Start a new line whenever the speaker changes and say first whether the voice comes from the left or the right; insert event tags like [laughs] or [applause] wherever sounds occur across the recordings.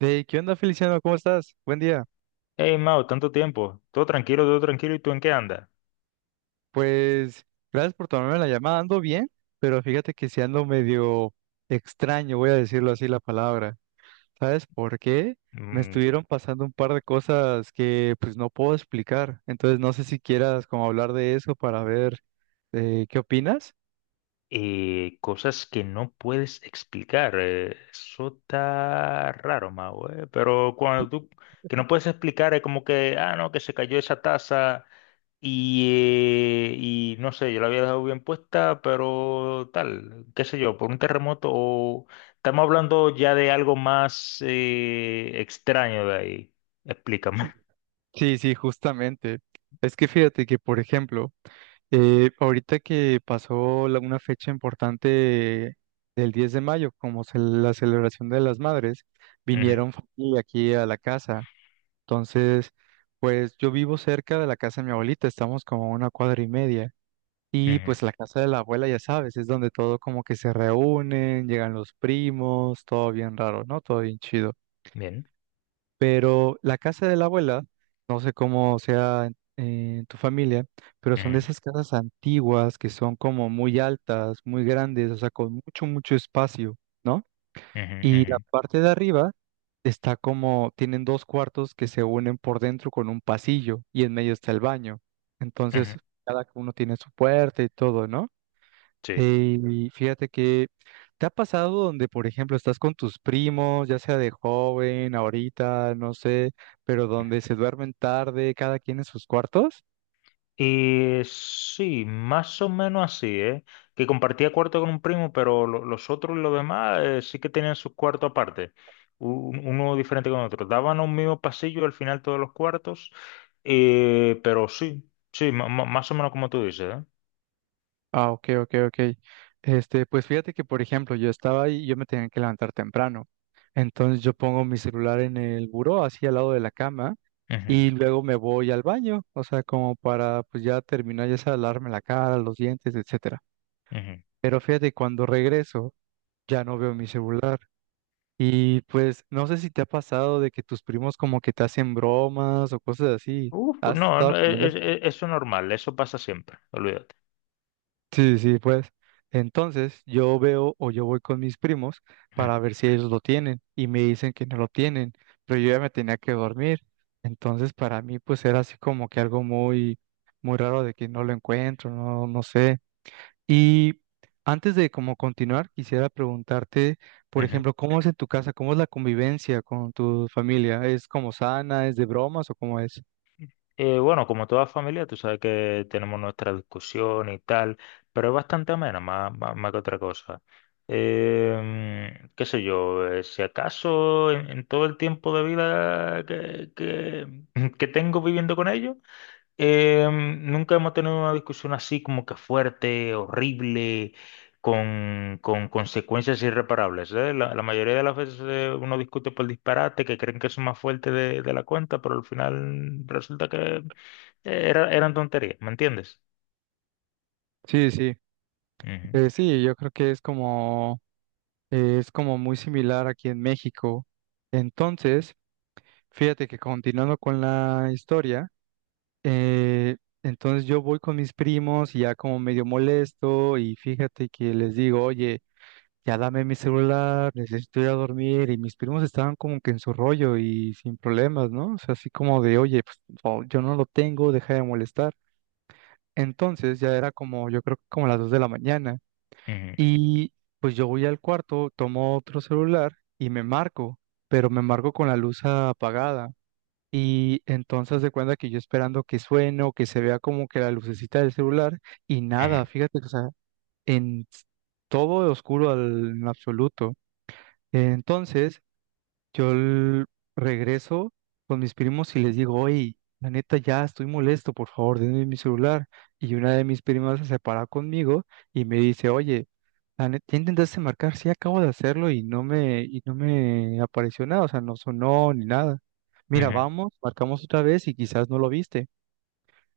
right: Hey, ¿qué onda, Feliciano? ¿Cómo estás? Buen día.
left: Hey, Mao, tanto tiempo. Todo tranquilo, todo tranquilo. ¿Y tú en qué andas?
right: Pues gracias por tomarme la llamada. Ando bien, pero fíjate que si ando medio extraño, voy a decirlo así la palabra. ¿Sabes por qué? Me
left: Mm,
right: estuvieron pasando un par de cosas que pues no puedo explicar. Entonces no sé si quieras como hablar de eso para ver qué opinas.
left: cosas que no puedes explicar. Eso está raro, Mao. Pero cuando tú que no puedes explicar es como que, ah, no, que se cayó esa taza y, y no sé, yo la había dejado bien puesta, pero tal, qué sé yo, por un terremoto o estamos hablando ya de algo más extraño de ahí. Explícame. [laughs]
right: Sí, sí, justamente. Es que fíjate que, por ejemplo, ahorita que pasó una fecha importante del 10 de mayo, como la celebración de las madres,
left: Ujú,
right: vinieron familia aquí a la casa. Entonces, pues yo vivo cerca de la casa de mi abuelita, estamos como a una cuadra y media. Y
left: ujú.
right: pues la casa de la abuela, ya sabes, es donde todo como que se reúnen, llegan los primos, todo bien raro, ¿no? Todo bien chido. Pero la casa de la abuela, no sé cómo sea en tu familia, pero son de
left: Bien.
right: esas casas antiguas que son como muy altas, muy grandes, o sea, con mucho, mucho espacio, ¿no?
left: Ujú,
right: Y la
left: ujú,
right: parte de arriba está como, tienen dos cuartos que se unen por dentro con un pasillo y en medio está el baño.
left: ujú.
right: Entonces, cada uno tiene su puerta y todo, ¿no?
left: Sí.
right: Y fíjate que te ha pasado donde, por ejemplo, estás con tus primos, ya sea de joven, ahorita, no sé, pero donde se duermen tarde, cada quien en sus cuartos.
left: Y sí, más o menos así, ¿eh? Que compartía cuarto con un primo, pero los otros, los demás sí que tenían sus cuartos aparte, uno diferente con otro. Daban un mismo pasillo al final todos los cuartos, pero sí, sí, más o menos como tú dices, ¿eh?
right: Ah, ok, ok, ok. Este, pues fíjate que, por ejemplo, yo estaba ahí y yo me tenía que levantar temprano. Entonces yo pongo mi celular en el buró, así al lado de la cama, y luego me voy al baño, o sea, como para, pues ya terminar, ya sea lavarme la cara, los dientes, etcétera.
left: Ujú, ujú.
right: Pero fíjate, cuando regreso, ya no veo mi celular. Y pues no sé si te ha pasado de que tus primos como que te hacen bromas o cosas así.
left: Uf,
right: ¿Has
left: no,
right: estado
left: no,
right: como en eso?
left: eso es normal, eso pasa siempre, olvídate.
right: Sí, sí, pues. Entonces yo veo o yo voy con mis primos
left: Ujú,
right: para ver si ellos lo tienen y me dicen que no lo tienen, pero yo ya me tenía que dormir. Entonces para mí pues era así como que algo muy, muy raro de que no lo encuentro, no, no sé. Y antes de como continuar, quisiera preguntarte, por
left: ujú.
right: ejemplo, ¿cómo es en tu casa? ¿Cómo es la convivencia con tu familia? ¿Es como sana? ¿Es de bromas o cómo es?
left: Bueno, como toda familia, tú sabes que tenemos nuestra discusión y tal, pero es bastante amena, más, más, más que otra cosa. Qué sé yo, si acaso en todo el tiempo de vida que [laughs] que tengo viviendo con ellos, nunca hemos tenido una discusión así como que fuerte, horrible, con consecuencias irreparables, ¿eh? La mayoría de las veces uno discute por disparate, que creen que son más fuertes de la cuenta, pero al final resulta que eran tonterías, ¿me entiendes?
right: Sí, sí.
left: Ujú,
right: Sí, yo creo que es como muy similar aquí en México. Entonces, fíjate que continuando con la historia, eh, entonces yo voy con mis primos y ya como medio molesto y fíjate que les digo, oye, ya dame mi celular, necesito ir a dormir. Y mis primos estaban como que en su rollo y sin problemas, ¿no? O sea, así como de, oye, pues no, yo no lo tengo, deja de molestar. Entonces ya era como, yo creo que como las 2 de la mañana.
left: ujú,
right: Y pues yo voy al cuarto, tomo otro celular y me marco, pero me marco con la luz apagada. Y entonces de cuenta que yo esperando que suene o que se vea como que la lucecita del celular y
left: ujú,
right: nada, fíjate, que, o sea, en todo oscuro al, en absoluto. Entonces, yo l- regreso con mis primos y les digo, oye, la neta ya estoy molesto, por favor, denme mi celular. Y una de mis primas se separa conmigo y me dice, oye, la neta, ¿ya intentaste marcar? Sí, acabo de hacerlo y no me apareció nada, o sea, no sonó ni nada. Mira,
left: ujú,
right: vamos, marcamos otra vez y quizás no lo viste.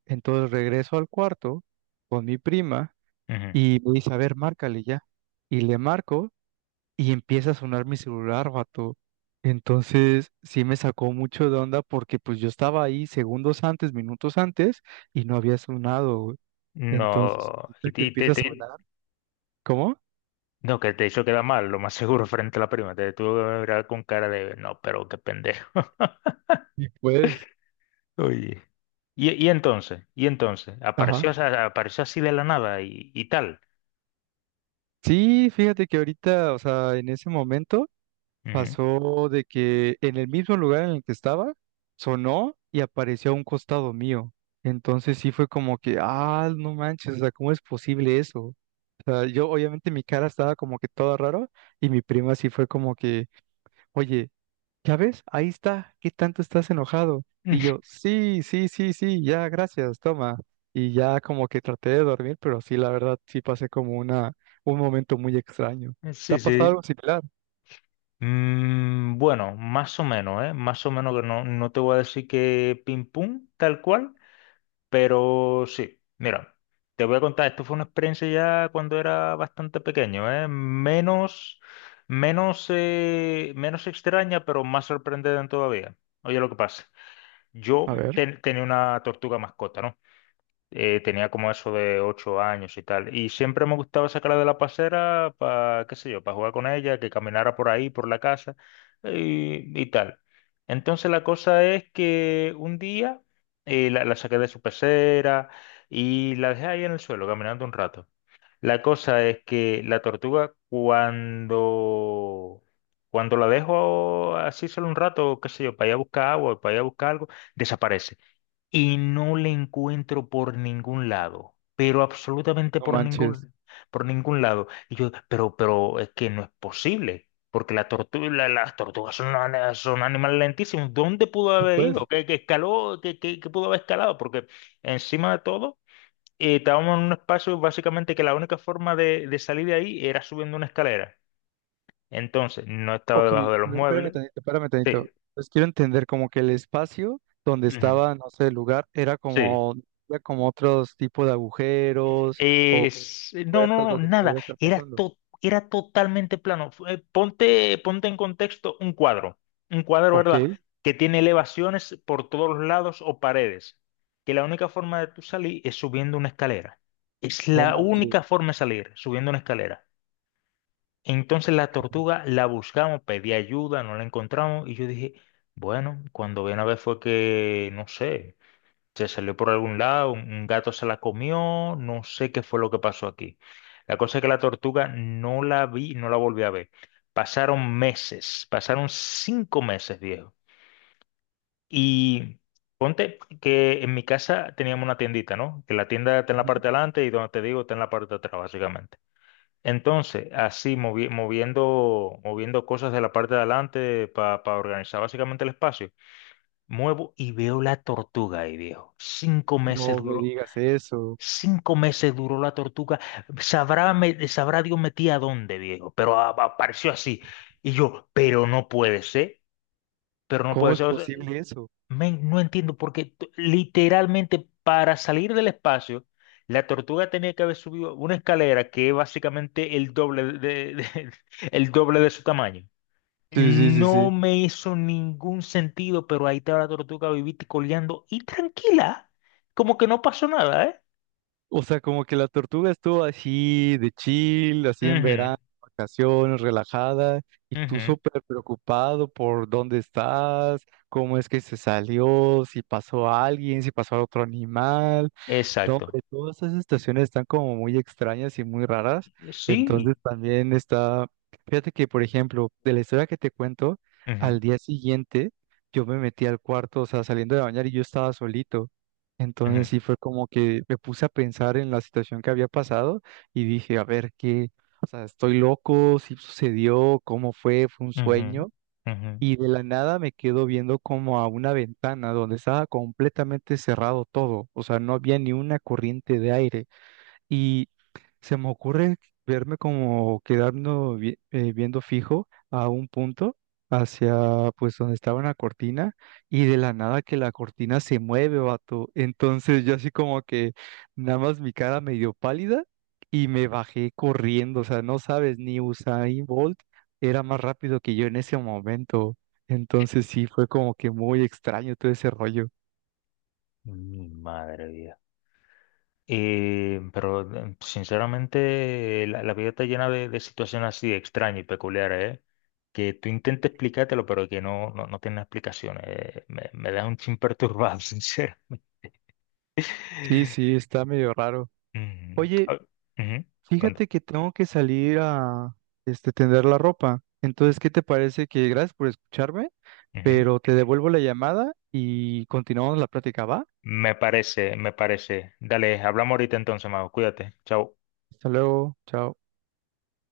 right: Entonces regreso al cuarto con mi prima
left: ujú.
right: y me dice, a ver, márcale ya. Y le marco y empieza a sonar mi celular, vato. Entonces, sí me sacó mucho de onda porque pues yo estaba ahí segundos antes, minutos antes, y no había sonado, güey. Entonces,
left: No, y
right: ahorita que
left: te,
right: empieza a sonar, ¿cómo?
left: no, que te hizo quedar mal, lo más seguro, [laughs] frente a la prima, te tuvo que mirar con cara de, no, pero qué pendejo.
right: Y pues,
left: Oye. Y entonces, apareció,
right: ajá.
left: apareció así de la nada y, y tal.
right: Sí, fíjate que ahorita, o sea, en ese momento
left: Ujú.
right: pasó de que en el mismo lugar en el que estaba, sonó y apareció a un costado mío. Entonces sí fue como que, ah, no manches, o sea, ¿cómo es posible eso? O sea, yo obviamente mi cara estaba como que todo raro y mi prima sí fue como que, oye, ¿ya ves? Ahí está, ¿qué tanto estás enojado? Y yo,
left: [laughs]
right: sí, sí, sí, sí, ya, gracias, toma. Y ya como que traté de dormir, pero sí, la verdad, sí pasé como una, un momento muy extraño. ¿Te
left: Sí,
right: ha pasado
left: sí.
right: algo similar?
left: Mm, bueno, más o menos, ¿eh? Más o menos que no, no te voy a decir que pim pum, tal cual, pero sí. Mira, te voy a contar, esto fue una experiencia ya cuando era bastante pequeño, ¿eh? Menos, menos, menos extraña, pero más sorprendente todavía. Oye, lo que pasa, yo
right: A ver,
left: tenía una tortuga mascota, ¿no? Tenía como eso de ocho años y tal. Y siempre me gustaba sacarla de la pasera para, qué sé yo, para jugar con ella, que caminara por ahí, por la casa y tal. Entonces la cosa es que un día la, la saqué de su pecera y la dejé ahí en el suelo caminando un rato. La cosa es que la tortuga cuando... Cuando la dejo así solo un rato, qué sé yo, para ir a buscar agua, para ir a buscar algo, desaparece y no le encuentro por ningún lado, pero absolutamente
right: no manches.
left: por ningún lado. Y yo, pero es que no es posible, porque la las tortugas son, son animales lentísimos. ¿Dónde pudo
right: Sí,
left: haber ido?
right: pues,
left: ¿Qué, qué escaló? ¿Qué, qué pudo haber escalado? Porque encima de todo, estábamos en un espacio básicamente que la única forma de salir de ahí era subiendo una escalera. Entonces, no estaba
right: ok,
left: debajo de
right: a
left: los
right: ver, espérame
left: muebles.
right: tantito, espérame tantito.
left: Sí.
right: Pues quiero entender como que el espacio donde
left: Ujú.
right: estaba, no sé, el lugar,
left: Sí.
right: era como otros tipos de agujeros o
left: No,
right: puertas
left: no, no,
right: donde
left: nada.
right: pudiera estar
left: Era,
right: pasando.
left: era totalmente plano. Ponte, ponte en contexto un cuadro,
right: Ok,
left: ¿verdad? Que tiene elevaciones por todos los lados o paredes. Que la única forma de tú salir es subiendo una escalera. Es
right: no
left: la
right: manches.
left: única forma de salir, subiendo una escalera. Entonces la tortuga la buscamos, pedí ayuda, no la encontramos y yo dije, bueno, cuando ven a ver fue que, no sé. Se salió por algún lado, un gato se la comió, no sé qué fue lo que pasó aquí. La cosa es que la tortuga no la vi, no la volví a ver. Pasaron meses, pasaron cinco meses, viejo. Y ponte que en mi casa teníamos una tiendita, ¿no? Que la tienda está en la
right: Ujú.
left: parte de adelante y donde te digo está en la parte de atrás, básicamente. Entonces, así moviendo, moviendo cosas de la parte de adelante para organizar básicamente el espacio, muevo y veo la tortuga ahí, viejo. Cinco meses
right: No me
left: duró.
right: digas eso.
left: Cinco meses duró la tortuga. Sabrá, sabrá Dios metía a dónde, viejo, pero apareció así. Y yo, pero no puede ser, pero no
right: ¿Cómo
left: puede
right: es
left: ser. O sea,
right: posible eso?
left: men, no entiendo porque literalmente para salir del espacio, la tortuga tenía que haber subido una escalera que es básicamente el doble de, [laughs] el doble de su tamaño.
right: Sí, sí, sí, sí.
left: No me hizo ningún sentido, pero ahí estaba la tortuga vivita y coleando y tranquila, como que no pasó nada, ¿eh?
right: O sea, como que la tortuga estuvo así de chill, así en
left: Ujú,
right: verano, vacaciones, relajada, y tú
left: ujú.
right: súper preocupado por dónde estás, cómo es que se salió, si pasó alguien, si pasó otro animal. No,
left: Exacto.
right: hombre, todas esas estaciones están como muy extrañas y muy raras. Entonces
left: Sí.
right: también está, fíjate que, por ejemplo, de la historia que te cuento,
left: Ujú,
right: al día siguiente yo me metí al cuarto, o sea, saliendo de bañar y yo estaba solito.
left: ujú,
right: Entonces sí fue como que me puse a pensar en la situación que había pasado y dije, a ver, ¿qué? O sea, ¿estoy loco? ¿Sí sucedió? ¿Cómo fue? ¿Fue un
left: ujú,
right: sueño?
left: ujú.
right: Y de la nada me quedo viendo como a una ventana donde estaba completamente cerrado todo, o sea, no había ni una corriente de aire. Y se me ocurre verme como quedando viendo fijo a un punto hacia pues donde estaba una cortina y de la nada que la cortina se mueve, vato. Entonces yo así como que nada más mi cara medio pálida y me bajé corriendo, o sea, no sabes, ni Usain Bolt era más rápido que yo en ese momento. Entonces sí, fue como que muy extraño todo ese rollo.
left: Mi madre vida. Pero sinceramente la, la vida está llena de situaciones así extrañas y peculiares, ¿eh? Que tú intentes explicártelo, pero que no, no, no tiene explicaciones. Me, me deja un chin perturbado, [laughs] sincero.
right: Sí, sí, está medio raro.
left: Ujú.
right: Oye,
left: Ah, ujú, cuando-
right: fíjate que tengo que salir a este, tender la ropa. Entonces, ¿qué te parece que gracias por escucharme?
left: ujú.
right: Pero te devuelvo la llamada y continuamos la práctica, ¿va?
left: Me parece, me parece. Dale, hablamos ahorita entonces, Mago. Cuídate. Chao.
right: Hasta luego, chao.